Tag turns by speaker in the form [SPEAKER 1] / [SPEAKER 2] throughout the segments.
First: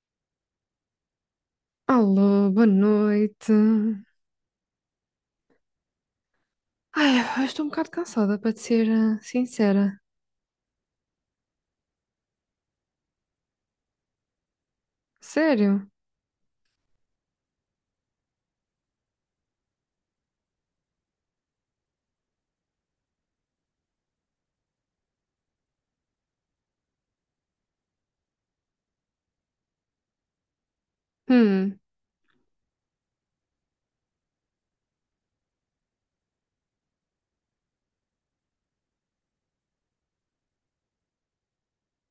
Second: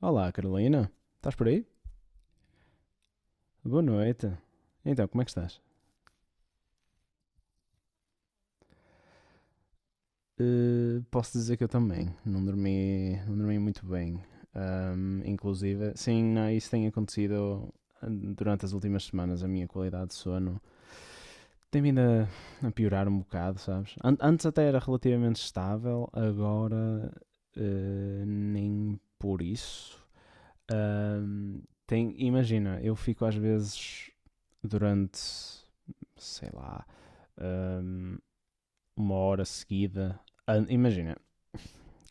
[SPEAKER 1] Olá, Carolina. Estás por aí?
[SPEAKER 2] Alô, boa noite.
[SPEAKER 1] Boa noite. Então, como é que estás?
[SPEAKER 2] Ai, eu estou um bocado cansada, para te ser sincera.
[SPEAKER 1] Posso dizer que eu também. Não dormi muito bem.
[SPEAKER 2] Sério?
[SPEAKER 1] Inclusive, sim, não, isso tem acontecido durante as últimas semanas. A minha qualidade de sono tem vindo a piorar um bocado, sabes? Antes até era relativamente estável, agora nem por isso.
[SPEAKER 2] Hum,
[SPEAKER 1] Imagina, eu fico às vezes durante, sei lá, hum, uma hora seguida. Imagina,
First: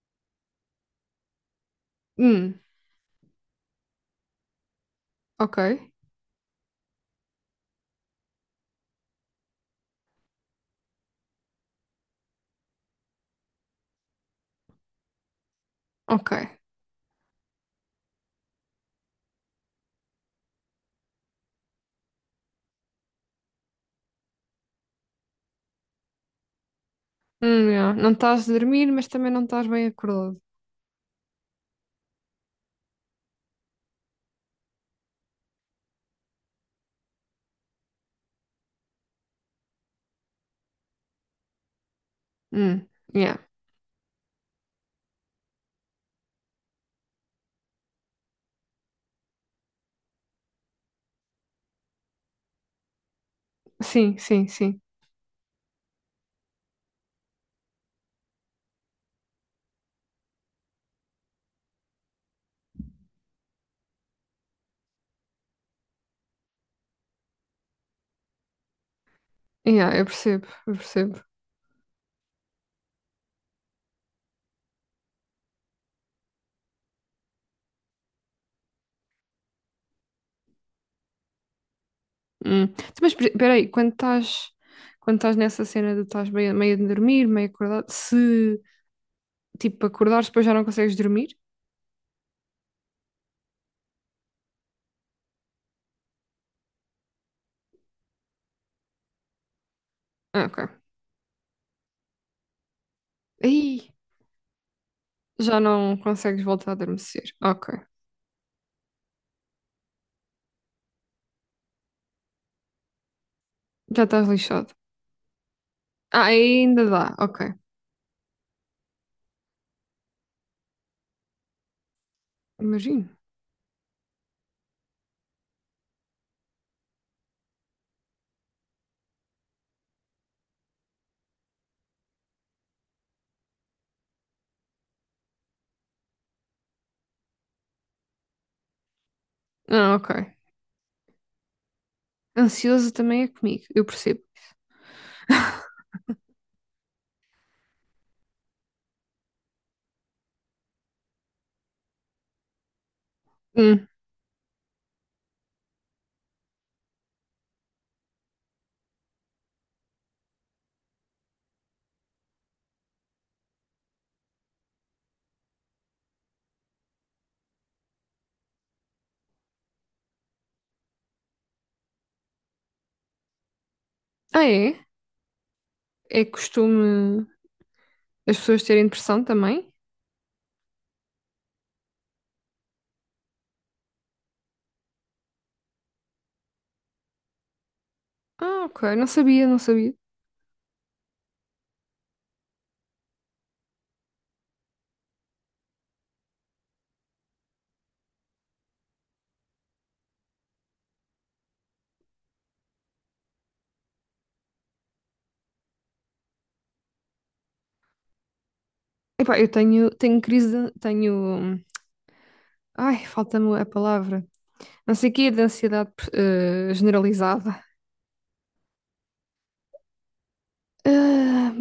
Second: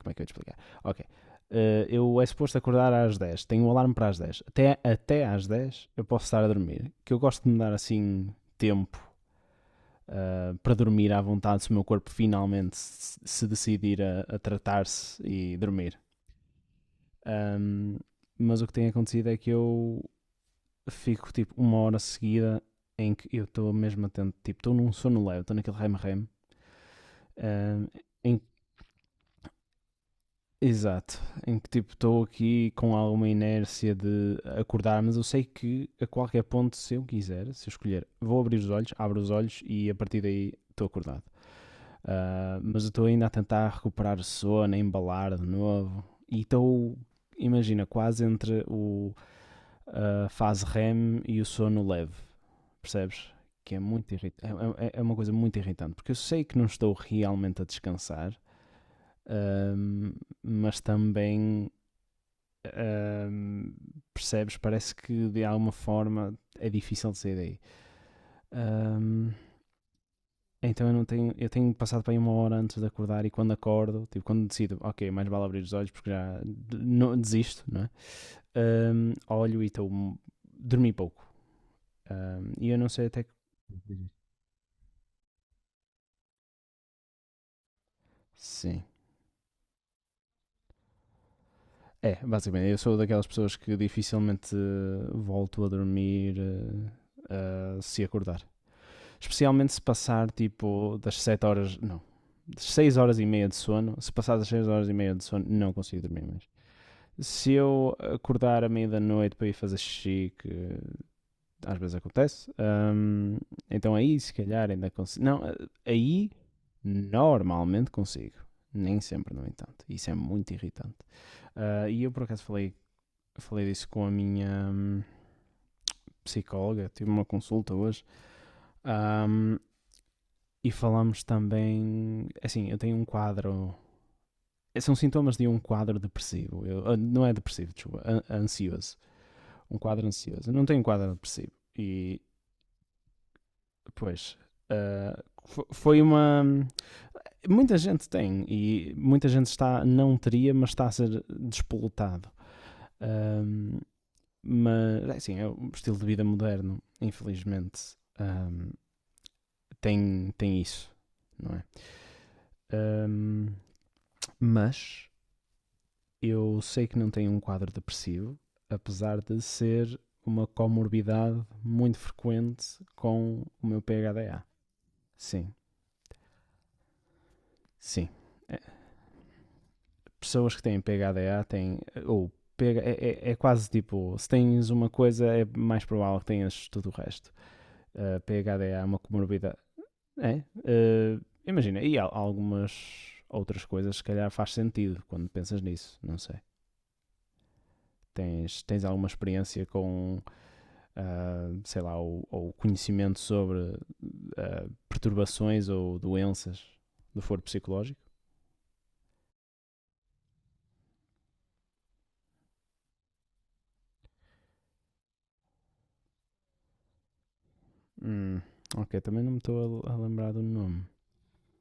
[SPEAKER 1] como é que eu ia te explicar? Ok. Eu é suposto
[SPEAKER 2] hum,
[SPEAKER 1] acordar às 10, tenho um alarme para as 10. Até às
[SPEAKER 2] ok,
[SPEAKER 1] 10 eu posso estar a dormir. Que eu gosto de me dar assim tempo para dormir à vontade, se o meu corpo finalmente se decidir a tratar-se e dormir.
[SPEAKER 2] ok.
[SPEAKER 1] Ahm, mas o que tem acontecido é que eu fico tipo uma hora seguida em que eu estou mesmo atento, tipo, estou num sono leve, estou naquele rem-rem, ahm,
[SPEAKER 2] Yeah. Não
[SPEAKER 1] em
[SPEAKER 2] estás a dormir, mas também não estás bem acordado.
[SPEAKER 1] exato, em que tipo estou aqui com alguma inércia de acordar, mas eu sei que a qualquer ponto, se eu quiser, se eu escolher, vou abrir os olhos, abro os olhos e a partir daí estou acordado. Ah, mas eu
[SPEAKER 2] Hum,
[SPEAKER 1] estou ainda a
[SPEAKER 2] yeah.
[SPEAKER 1] tentar recuperar o sono, a embalar de novo e estou, imagina, quase entre o, a fase REM e o sono leve, percebes? Que é muito
[SPEAKER 2] Sim,
[SPEAKER 1] irritante,
[SPEAKER 2] sim, sim.
[SPEAKER 1] é uma coisa muito irritante, porque eu sei que não estou realmente a descansar, ah, mas também Ahm, percebes? Parece que de alguma forma é difícil de sair daí. Ahm,
[SPEAKER 2] Yeah, eu percebo, eu
[SPEAKER 1] então eu não
[SPEAKER 2] percebo.
[SPEAKER 1] tenho, eu tenho passado para aí uma hora antes de acordar e quando acordo, tipo, quando decido, ok, mais vale abrir os olhos porque já não, desisto, não é? Olho e estou dormi pouco.
[SPEAKER 2] Hum.
[SPEAKER 1] E eu
[SPEAKER 2] Então,
[SPEAKER 1] não sei
[SPEAKER 2] mas
[SPEAKER 1] até
[SPEAKER 2] pe-
[SPEAKER 1] que.
[SPEAKER 2] peraí, quando estás nessa cena de estás meio a dormir, meio acordado, se
[SPEAKER 1] Sim.
[SPEAKER 2] tipo acordares depois já não consegues dormir?
[SPEAKER 1] É, basicamente, eu sou daquelas pessoas que dificilmente volto a dormir se acordar. Especialmente se passar
[SPEAKER 2] Ah, ok.
[SPEAKER 1] tipo das 7 horas, não, das seis horas e meia de
[SPEAKER 2] Aí
[SPEAKER 1] sono. Se passar das 6 horas e meia de sono,
[SPEAKER 2] já
[SPEAKER 1] não
[SPEAKER 2] não
[SPEAKER 1] consigo dormir
[SPEAKER 2] consegues
[SPEAKER 1] mais.
[SPEAKER 2] voltar a adormecer.
[SPEAKER 1] Se
[SPEAKER 2] Ok.
[SPEAKER 1] eu acordar à meia da noite para ir fazer xixi, que às vezes acontece, então
[SPEAKER 2] Já
[SPEAKER 1] aí
[SPEAKER 2] estás
[SPEAKER 1] se calhar
[SPEAKER 2] lixado.
[SPEAKER 1] ainda consigo. Não,
[SPEAKER 2] Ah,
[SPEAKER 1] aí
[SPEAKER 2] aí ainda dá, ok.
[SPEAKER 1] normalmente consigo. Nem sempre, no entanto. Isso é muito irritante. Ah, e eu por acaso falei,
[SPEAKER 2] Imagino.
[SPEAKER 1] falei disso com a minha psicóloga, tive uma consulta hoje. Ahm, E falamos também. Assim, eu tenho um quadro. São sintomas de um quadro depressivo. Eu, ah, não é depressivo, desculpa. Ansioso. Um
[SPEAKER 2] Ah,
[SPEAKER 1] quadro
[SPEAKER 2] ok.
[SPEAKER 1] ansioso. Eu não tenho um quadro depressivo. E,
[SPEAKER 2] Ansioso também é comigo, eu percebo.
[SPEAKER 1] pois. ah, Foi uma. Muita gente tem. E muita gente está. Não teria, mas está a ser despoletado. Ahm,
[SPEAKER 2] Hum.
[SPEAKER 1] mas, é assim, é um estilo de vida moderno, infelizmente. Tem isso, não é? Ahm, mas Eu sei que não tenho um quadro depressivo, apesar de ser uma comorbidade muito frequente com o meu PHDA.
[SPEAKER 2] Ah, é?
[SPEAKER 1] Sim,
[SPEAKER 2] É costume
[SPEAKER 1] sim.
[SPEAKER 2] as
[SPEAKER 1] É,
[SPEAKER 2] pessoas terem depressão também?
[SPEAKER 1] pessoas que têm PHDA têm. Ou PH, é quase tipo: se tens uma coisa, é mais provável que tenhas tudo o resto.
[SPEAKER 2] Ah,
[SPEAKER 1] PHDA é
[SPEAKER 2] ok.
[SPEAKER 1] uma
[SPEAKER 2] Não sabia, não
[SPEAKER 1] comorbidade.
[SPEAKER 2] sabia.
[SPEAKER 1] É. Imagina, e há algumas outras coisas, se calhar faz sentido quando pensas nisso. Não sei. Tens alguma experiência com sei lá, ou conhecimento sobre perturbações ou doenças do foro psicológico.
[SPEAKER 2] Epá, eu tenho crise, de, tenho. Ai, falta-me a palavra. Não sei o quê, de ansiedade generalizada.
[SPEAKER 1] Hum, ok, também não me estou a lembrar do nome.
[SPEAKER 2] Ah,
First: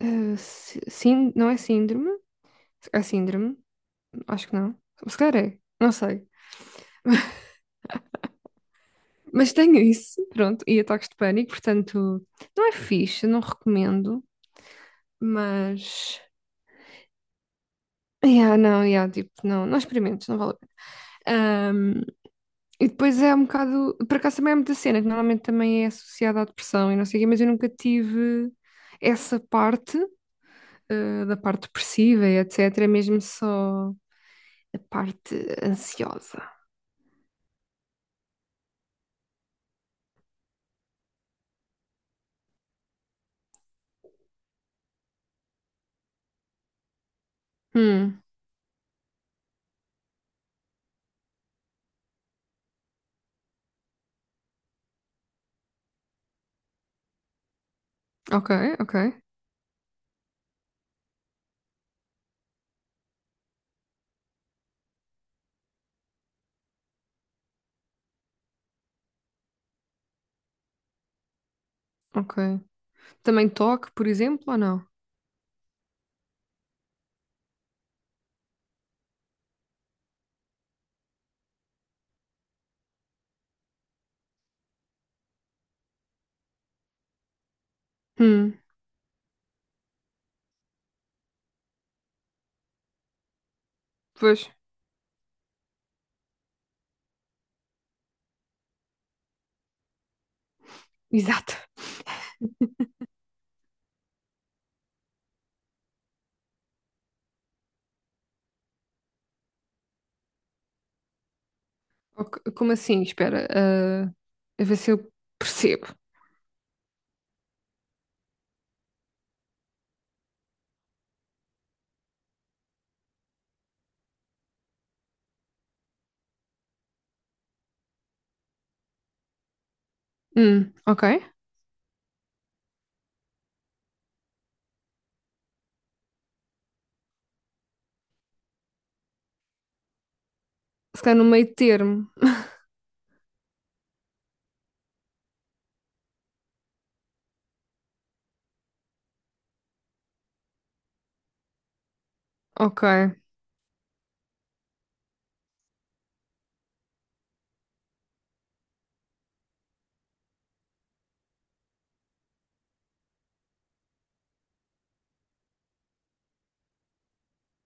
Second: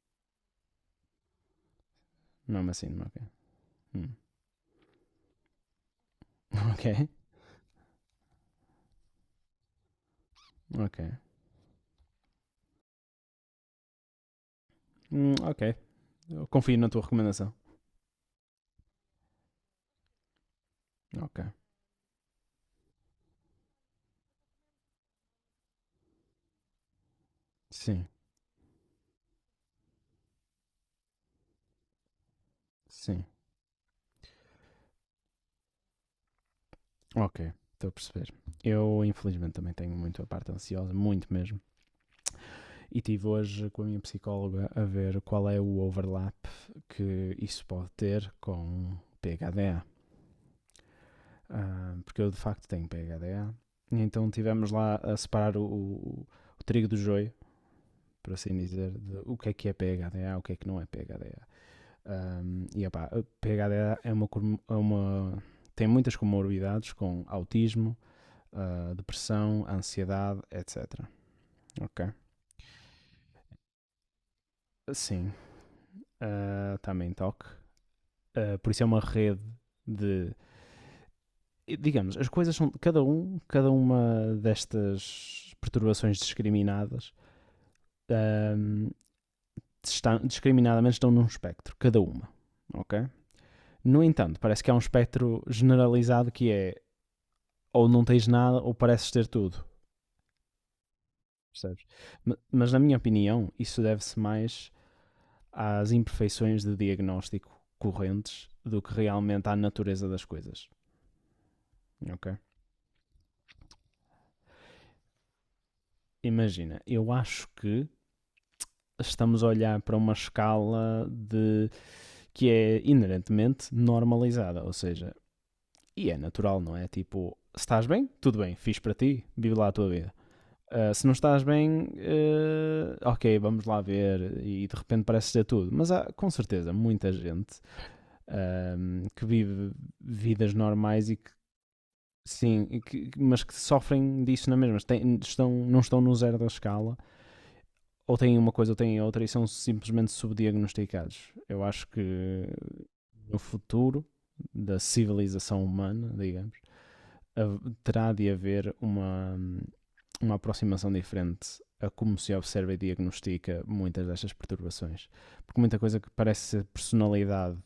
[SPEAKER 2] sim, não é síndrome?
[SPEAKER 1] Nome assim,
[SPEAKER 2] É
[SPEAKER 1] ok.
[SPEAKER 2] síndrome?
[SPEAKER 1] Hum,
[SPEAKER 2] Acho que não. Se calhar é. Não sei.
[SPEAKER 1] ok,
[SPEAKER 2] Mas tenho isso, pronto, e
[SPEAKER 1] ok.
[SPEAKER 2] ataques de pânico, portanto, não é fixe, não recomendo,
[SPEAKER 1] Ok,
[SPEAKER 2] mas.
[SPEAKER 1] eu confio na tua recomendação.
[SPEAKER 2] Yeah, não, yeah, tipo, não, não experimentes, não vale a pena.
[SPEAKER 1] Ok,
[SPEAKER 2] Ahm, e depois é um bocado. Por acaso também é muita cena, que normalmente também é associada à depressão e não sei o quê, mas eu nunca
[SPEAKER 1] sim,
[SPEAKER 2] tive essa parte, da parte depressiva e etc. É mesmo
[SPEAKER 1] sim,
[SPEAKER 2] só a parte ansiosa.
[SPEAKER 1] ok. Estou a perceber. Eu, infelizmente, também tenho muito a parte ansiosa, muito mesmo. E tive hoje com a minha psicóloga a ver qual é o overlap que isso pode
[SPEAKER 2] Hum,
[SPEAKER 1] ter com PHD, porque eu de facto tenho PHDA. E então tivemos lá a separar o trigo do joio, por
[SPEAKER 2] ok,
[SPEAKER 1] assim dizer,
[SPEAKER 2] ok,
[SPEAKER 1] de o que é PHDA, o que é que não é PHDA. Opá, P H D a PHDA é é uma- tem muitas comorbidades com autismo, ah, depressão, ansiedade, etc. Ok?
[SPEAKER 2] ok. Também toque, por exemplo, ou não?
[SPEAKER 1] Sim, ah, também toque. Ah, por isso é uma rede de, digamos, as coisas são cada uma destas perturbações discriminadas,
[SPEAKER 2] Hum,
[SPEAKER 1] ahm, estão, discriminadamente estão num espectro, cada uma, ok? No entanto,
[SPEAKER 2] pois.
[SPEAKER 1] parece que há um espectro generalizado que é ou não tens nada ou pareces ter tudo,
[SPEAKER 2] Exato.
[SPEAKER 1] percebes? Mas na minha opinião, isso deve-se mais às imperfeições de diagnóstico correntes do que realmente à natureza das coisas, ok?
[SPEAKER 2] Ok, como assim? Espera, a ver se eu percebo.
[SPEAKER 1] Imagina, eu acho que estamos a olhar para uma escala de que é inerentemente normalizada, ou seja, e é natural, não é? Tipo, se estás bem, tudo bem, fiz para ti, vive lá a tua vida. Ah,
[SPEAKER 2] Ok.
[SPEAKER 1] se não estás bem, eh, ok, vamos lá ver, e de repente parece ser tudo. Mas há com certeza muita gente que vive vidas
[SPEAKER 2] Se
[SPEAKER 1] normais e
[SPEAKER 2] calhar no
[SPEAKER 1] que,
[SPEAKER 2] meio termo.
[SPEAKER 1] sim, e que- mas que sofrem disso na mesma. Têm- estão, não estão no zero da escala, ou têm uma coisa ou têm outra, e são simplesmente subdiagnosticados. Eu acho que
[SPEAKER 2] Ok,
[SPEAKER 1] no futuro da civilização humana, digamos, terá de haver uma aproximação diferente a como se observa e diagnostica muitas destas perturbações. Porque muita coisa que parece ser personalidade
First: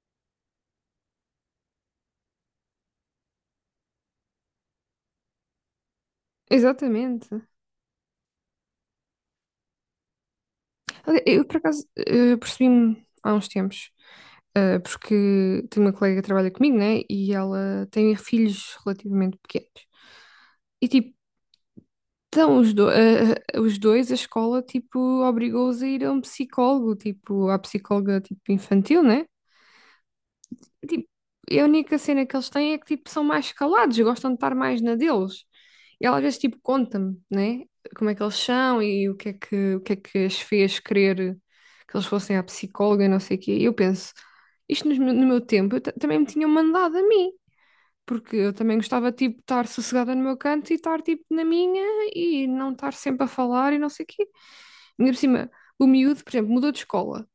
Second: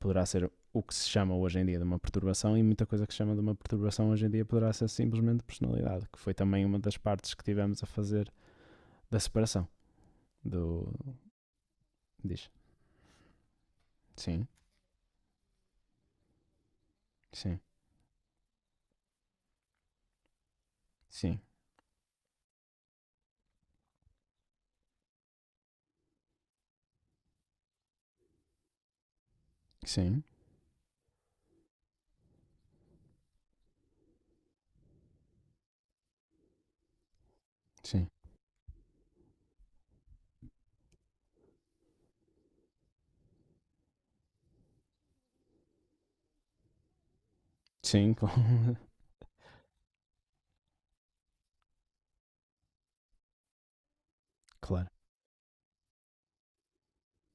[SPEAKER 1] poderá ser o que se chama hoje em dia de uma perturbação e muita coisa que se chama de uma perturbação hoje em dia poderá ser simplesmente personalidade, que foi também uma das partes que
[SPEAKER 2] exatamente.
[SPEAKER 1] tivemos a fazer da separação do...
[SPEAKER 2] Olha, eu, por acaso,
[SPEAKER 1] Diz.
[SPEAKER 2] percebi-me há uns tempos,
[SPEAKER 1] Sim,
[SPEAKER 2] porque tenho uma colega que trabalha comigo, né? E
[SPEAKER 1] sim,
[SPEAKER 2] ela tem filhos relativamente pequenos. E, tipo,
[SPEAKER 1] sim,
[SPEAKER 2] então os, do- eh, eh, os dois, a escola, tipo, obrigou-os a ir a um psicólogo, tipo, à psicóloga, tipo, infantil, né?
[SPEAKER 1] sim,
[SPEAKER 2] Tipo, a única cena que eles têm é que, tipo, são mais calados, gostam de estar mais na deles. E ela às vezes, tipo, conta-me, né?
[SPEAKER 1] sim,
[SPEAKER 2] Como é que eles são e o que é que as fez querer que eles fossem à psicóloga e não sei o quê. E eu penso, isto nos no meu tempo eu também me tinham mandado a mim.
[SPEAKER 1] sim,
[SPEAKER 2] Porque eu também gostava, tipo, de estar sossegada no meu canto e estar, tipo, na minha e não estar sempre a falar e não sei o quê.
[SPEAKER 1] claro,
[SPEAKER 2] Ainda por cima, o miúdo, por exemplo, mudou de escola.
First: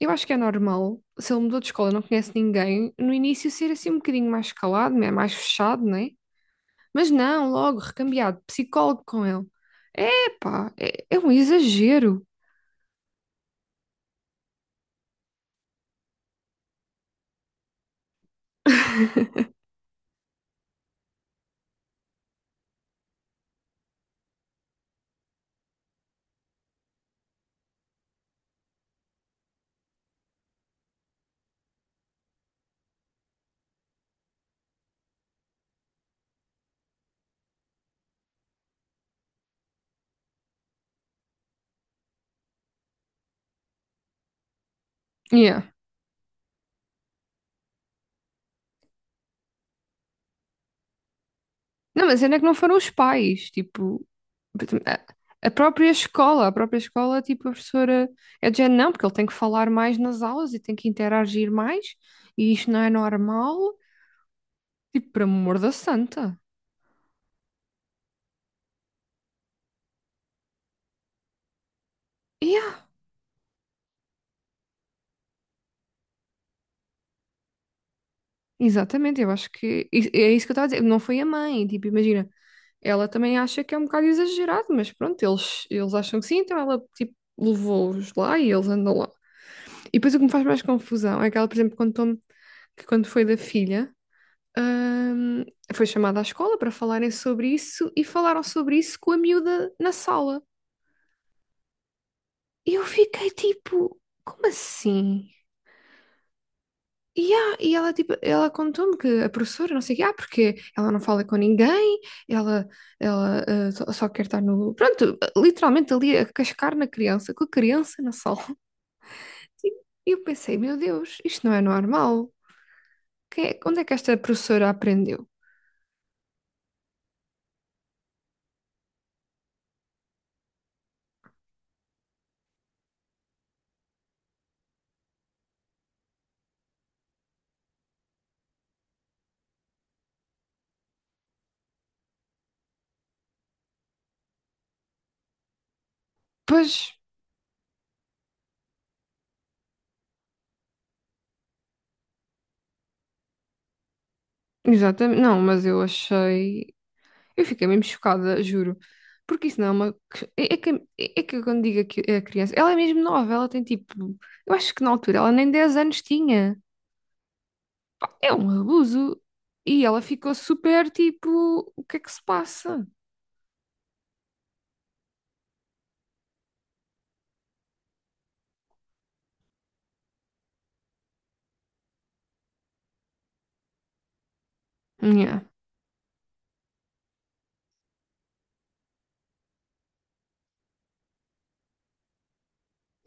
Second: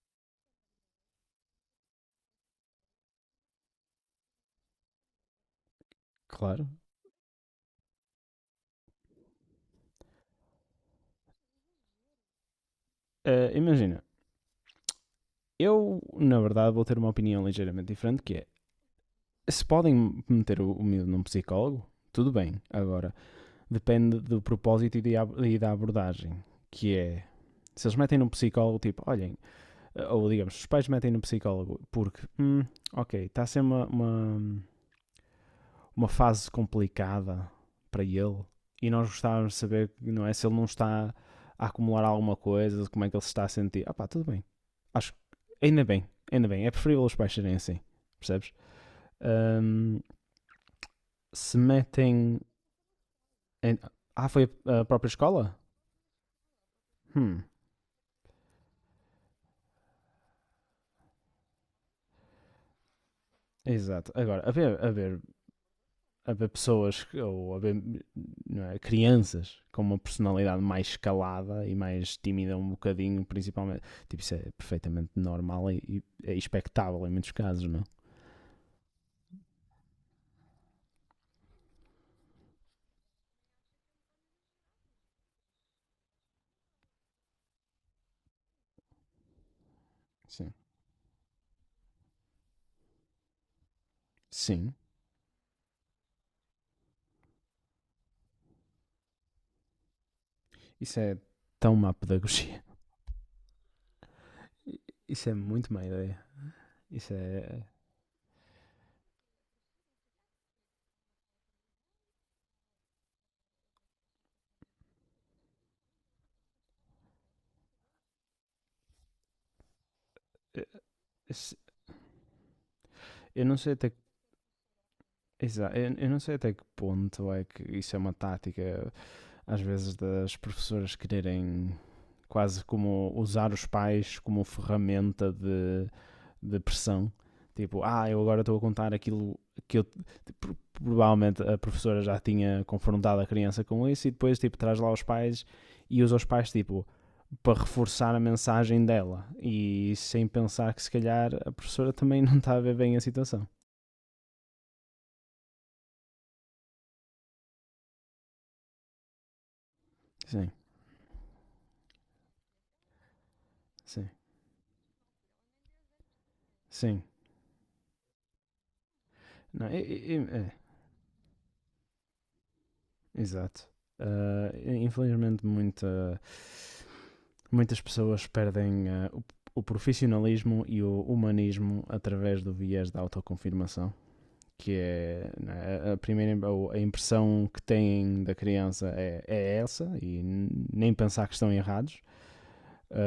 [SPEAKER 2] Eu acho que é normal, se ele mudou de escola, não conhece ninguém, no início ser assim um bocadinho mais calado, né, mais fechado, né?
[SPEAKER 1] claro.
[SPEAKER 2] Mas não, logo, recambiado, psicólogo com ele. Epá, é um exagero.
[SPEAKER 1] Imagina, eu, na verdade, vou ter uma opinião ligeiramente diferente, que é, se podem meter o miúdo num psicólogo, tudo bem. Agora, depende do propósito e da abordagem, que é... Se eles metem num psicólogo, tipo, olhem, ou digamos, os pais metem num psicólogo porque, ok, está a ser uma fase complicada para ele e nós gostávamos de saber, não é, se ele não está a acumular alguma coisa, como é que ele se está a sentir. Ah pá, tudo bem. Acho que
[SPEAKER 2] Yeah.
[SPEAKER 1] ainda bem. É preferível os pais serem assim, percebes? Ahm, Se
[SPEAKER 2] Não, mas ainda
[SPEAKER 1] metem.
[SPEAKER 2] é que não foram os pais,
[SPEAKER 1] em-
[SPEAKER 2] tipo,
[SPEAKER 1] Ah, foi a
[SPEAKER 2] a
[SPEAKER 1] própria
[SPEAKER 2] a
[SPEAKER 1] escola?
[SPEAKER 2] própria escola,
[SPEAKER 1] Hum,
[SPEAKER 2] tipo, a professora é de género, não, porque ele tem que falar mais nas aulas e tem que interagir mais, e isto não é normal,
[SPEAKER 1] exato. Agora,
[SPEAKER 2] tipo, por amor da santa.
[SPEAKER 1] haver pessoas ou haver, não é, crianças com uma personalidade mais escalada e mais tímida um
[SPEAKER 2] Ya,
[SPEAKER 1] bocadinho, principalmente. Tipo, isso é perfeitamente normal e é expectável em muitos casos, não?
[SPEAKER 2] exatamente, eu acho que é isso que eu estava a dizer. Não foi a mãe, tipo, imagina, ela também acha que é um bocado exagerado, mas pronto, eles acham que sim, então ela tipo levou-os lá e eles andam lá. E depois o que me faz
[SPEAKER 1] Sim.
[SPEAKER 2] mais confusão é que ela, por exemplo, contou-me que quando foi da filha,
[SPEAKER 1] Sim.
[SPEAKER 2] hum, foi chamada à escola para falarem sobre isso e falaram sobre isso com a miúda na sala.
[SPEAKER 1] Isso é tão má pedagogia.
[SPEAKER 2] E eu fiquei tipo, como
[SPEAKER 1] Isso
[SPEAKER 2] assim?
[SPEAKER 1] é muito má ideia. Isso
[SPEAKER 2] E, ah
[SPEAKER 1] é.
[SPEAKER 2] e ela, tipo, ela contou-me que a professora, não sei o quê, porque ela não fala com ninguém, ela, ela só quer estar no... Pronto, literalmente ali a cascar na criança, com a criança na sala. Tipo, e eu pensei, meu
[SPEAKER 1] é-
[SPEAKER 2] Deus, isto não é normal.
[SPEAKER 1] Eu não sei
[SPEAKER 2] Onde é
[SPEAKER 1] até
[SPEAKER 2] que
[SPEAKER 1] que.
[SPEAKER 2] esta professora aprendeu?
[SPEAKER 1] Exato. Eu não sei até que ponto é que isso é uma tática às vezes das professoras quererem quase como usar os pais como ferramenta de pressão. Tipo, ah, eu agora estou a contar aquilo que eu. Tipo, provavelmente a professora já tinha confrontado a criança com isso e depois, tipo, traz lá os pais e usa os pais,
[SPEAKER 2] Pois,
[SPEAKER 1] tipo, para reforçar a mensagem dela e sem pensar que se calhar a professora também não está a ver bem a situação.
[SPEAKER 2] exatamente, não, mas eu achei... Eu fiquei mesmo chocada, juro. Porque isso não é uma...
[SPEAKER 1] Sim,
[SPEAKER 2] É, é que eu quando digo que é a criança, ela é mesmo nova, ela tem tipo...
[SPEAKER 1] sim,
[SPEAKER 2] Eu acho que na altura ela nem 10 anos tinha.
[SPEAKER 1] sim.
[SPEAKER 2] É um abuso.
[SPEAKER 1] Não,
[SPEAKER 2] E ela ficou super tipo, o que é que se passa?
[SPEAKER 1] exato. Uh, Infelizmente, muitas pessoas perdem o profissionalismo e o humanismo através do viés da autoconfirmação, que é,
[SPEAKER 2] Yeah,
[SPEAKER 1] né, a primeira, a impressão que têm da criança é essa e nem pensar que estão errados.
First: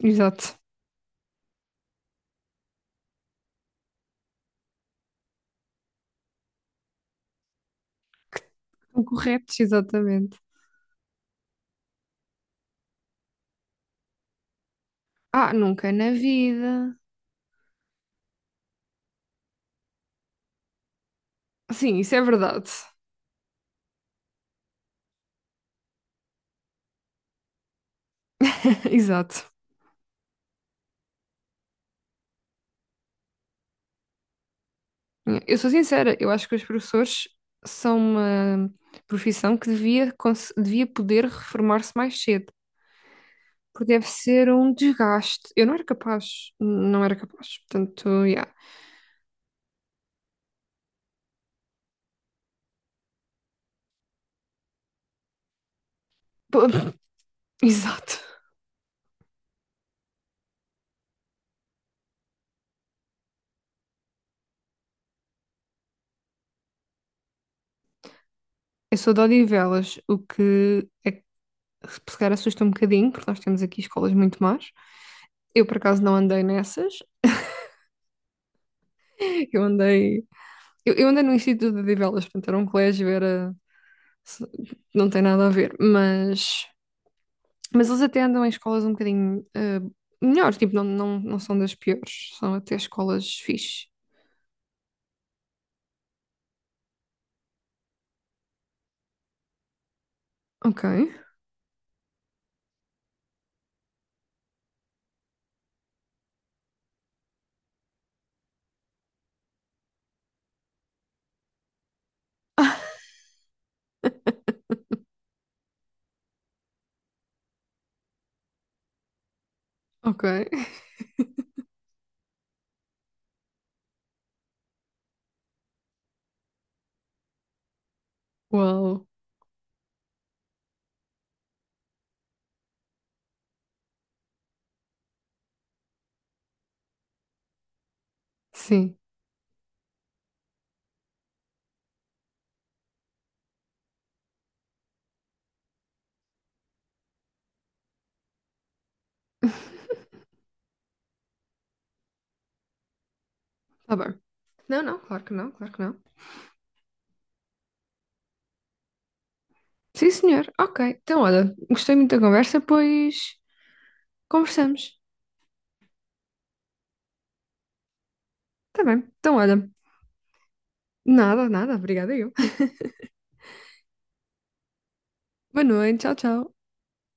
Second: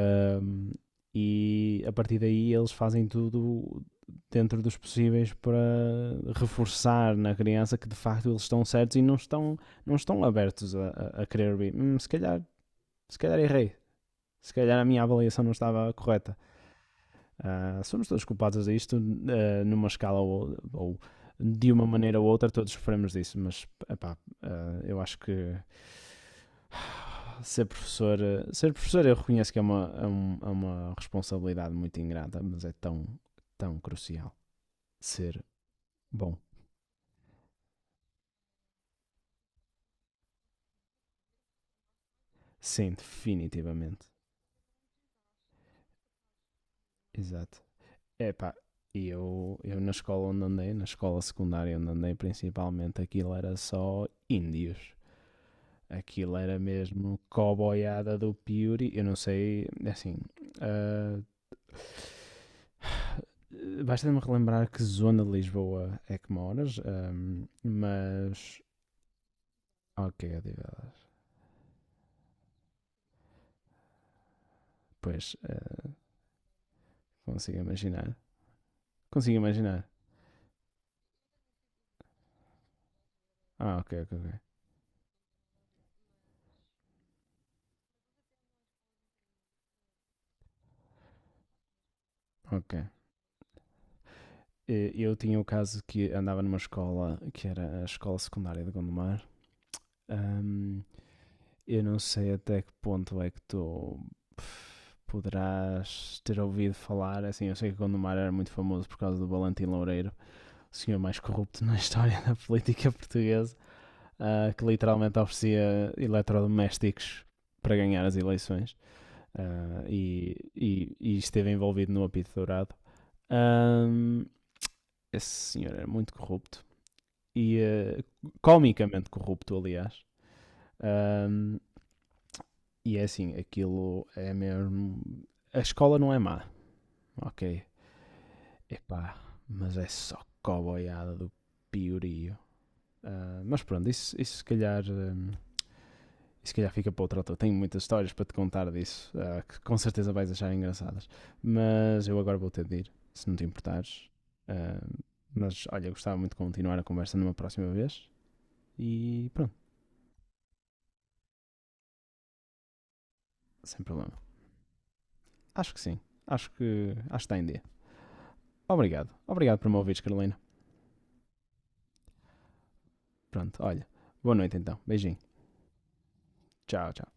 [SPEAKER 2] exato.
[SPEAKER 1] e a partir daí eles fazem tudo dentro dos possíveis para reforçar na criança que de facto eles estão certos e
[SPEAKER 2] Estão
[SPEAKER 1] não estão,
[SPEAKER 2] corretos,
[SPEAKER 1] não estão
[SPEAKER 2] exatamente.
[SPEAKER 1] abertos a querer ouvir. Se calhar errei, se calhar a minha avaliação não
[SPEAKER 2] Ah, nunca
[SPEAKER 1] estava
[SPEAKER 2] na
[SPEAKER 1] correta.
[SPEAKER 2] vida.
[SPEAKER 1] Ah, somos todos culpados disto, ah, numa escala ou de uma
[SPEAKER 2] Sim, isso
[SPEAKER 1] maneira
[SPEAKER 2] é
[SPEAKER 1] ou outra,
[SPEAKER 2] verdade.
[SPEAKER 1] todos sofremos disso, mas epá, eu acho que ser professor, eu
[SPEAKER 2] Exato.
[SPEAKER 1] reconheço que é é uma responsabilidade muito ingrata, mas é tão crucial
[SPEAKER 2] Yeah.
[SPEAKER 1] ser
[SPEAKER 2] Eu sou sincera, eu
[SPEAKER 1] bom.
[SPEAKER 2] acho que os professores são uma profissão que devia, devia poder reformar-se mais cedo,
[SPEAKER 1] Sim,
[SPEAKER 2] porque
[SPEAKER 1] definitivamente.
[SPEAKER 2] deve ser um desgaste. Eu não era capaz, não era
[SPEAKER 1] Exato.
[SPEAKER 2] capaz, portanto, yeah.
[SPEAKER 1] Epá, e eu na escola onde andei, na escola secundária onde andei, principalmente aquilo era só índios. Aquilo era
[SPEAKER 2] Pô,
[SPEAKER 1] mesmo coboiada
[SPEAKER 2] exato.
[SPEAKER 1] do Piuri. Eu não sei, é assim. ah, Basta-me relembrar que zona de Lisboa é que moras, mas.
[SPEAKER 2] Eu sou de Odivelas, o
[SPEAKER 1] Ok,
[SPEAKER 2] que
[SPEAKER 1] Odivelas.
[SPEAKER 2] é se calhar assusta um bocadinho, porque nós temos aqui escolas muito más.
[SPEAKER 1] Pois,
[SPEAKER 2] Eu, por acaso, não andei nessas.
[SPEAKER 1] consigo imaginar. Consigo
[SPEAKER 2] Eu
[SPEAKER 1] imaginar.
[SPEAKER 2] andei, eu andei no Instituto de Odivelas, portanto, era um colégio, era,
[SPEAKER 1] Ah, ok, ok, ok.
[SPEAKER 2] não tem nada a ver. mas, eles até andam em escolas um bocadinho melhores, tipo, não, não, não são das piores, são
[SPEAKER 1] Ok.
[SPEAKER 2] até escolas fixe.
[SPEAKER 1] Eu tinha o caso que andava numa escola que era a escola secundária de Gondomar. ahm,
[SPEAKER 2] Ok,
[SPEAKER 1] Eu não sei até que ponto é que tu poderás ter ouvido falar. Assim, eu sei que Gondomar era muito famoso por causa do Valentim Loureiro, o senhor mais corrupto na história da política portuguesa, que literalmente oferecia eletrodomésticos para ganhar as eleições,
[SPEAKER 2] ok.
[SPEAKER 1] e esteve envolvido no apito dourado. Ahm, Esse senhor era muito corrupto e comicamente
[SPEAKER 2] Uau,
[SPEAKER 1] corrupto, aliás. Ahm, E é assim, aquilo é mesmo. A escola não é má, ok?
[SPEAKER 2] sim.
[SPEAKER 1] Epá, mas é só coboiada do piorio. Ah, mas pronto, isso se calhar. Isso se calhar fica para outra altura. Tenho muitas histórias para te contar disso, que com certeza vais achar engraçadas. Mas eu agora vou ter de ir, se não te
[SPEAKER 2] Tá
[SPEAKER 1] importares.
[SPEAKER 2] bem.
[SPEAKER 1] Ah,
[SPEAKER 2] Não, não, claro que não,
[SPEAKER 1] mas
[SPEAKER 2] claro que
[SPEAKER 1] olha,
[SPEAKER 2] não.
[SPEAKER 1] gostava muito de continuar a conversa numa próxima vez. E pronto,
[SPEAKER 2] Sim, senhor. Ok. Então, olha, gostei muito da conversa, pois
[SPEAKER 1] sem problema.
[SPEAKER 2] conversamos.
[SPEAKER 1] Acho que sim. Acho que está em dia.
[SPEAKER 2] Tá bem.
[SPEAKER 1] Obrigado.
[SPEAKER 2] Então,
[SPEAKER 1] Obrigado por
[SPEAKER 2] olha,
[SPEAKER 1] me ouvires, Carolina.
[SPEAKER 2] nada, nada. Obrigada eu.
[SPEAKER 1] Pronto, olha. Boa noite então. Beijinho.
[SPEAKER 2] Boa noite. Tchau, tchau.
[SPEAKER 1] Tchau, tchau.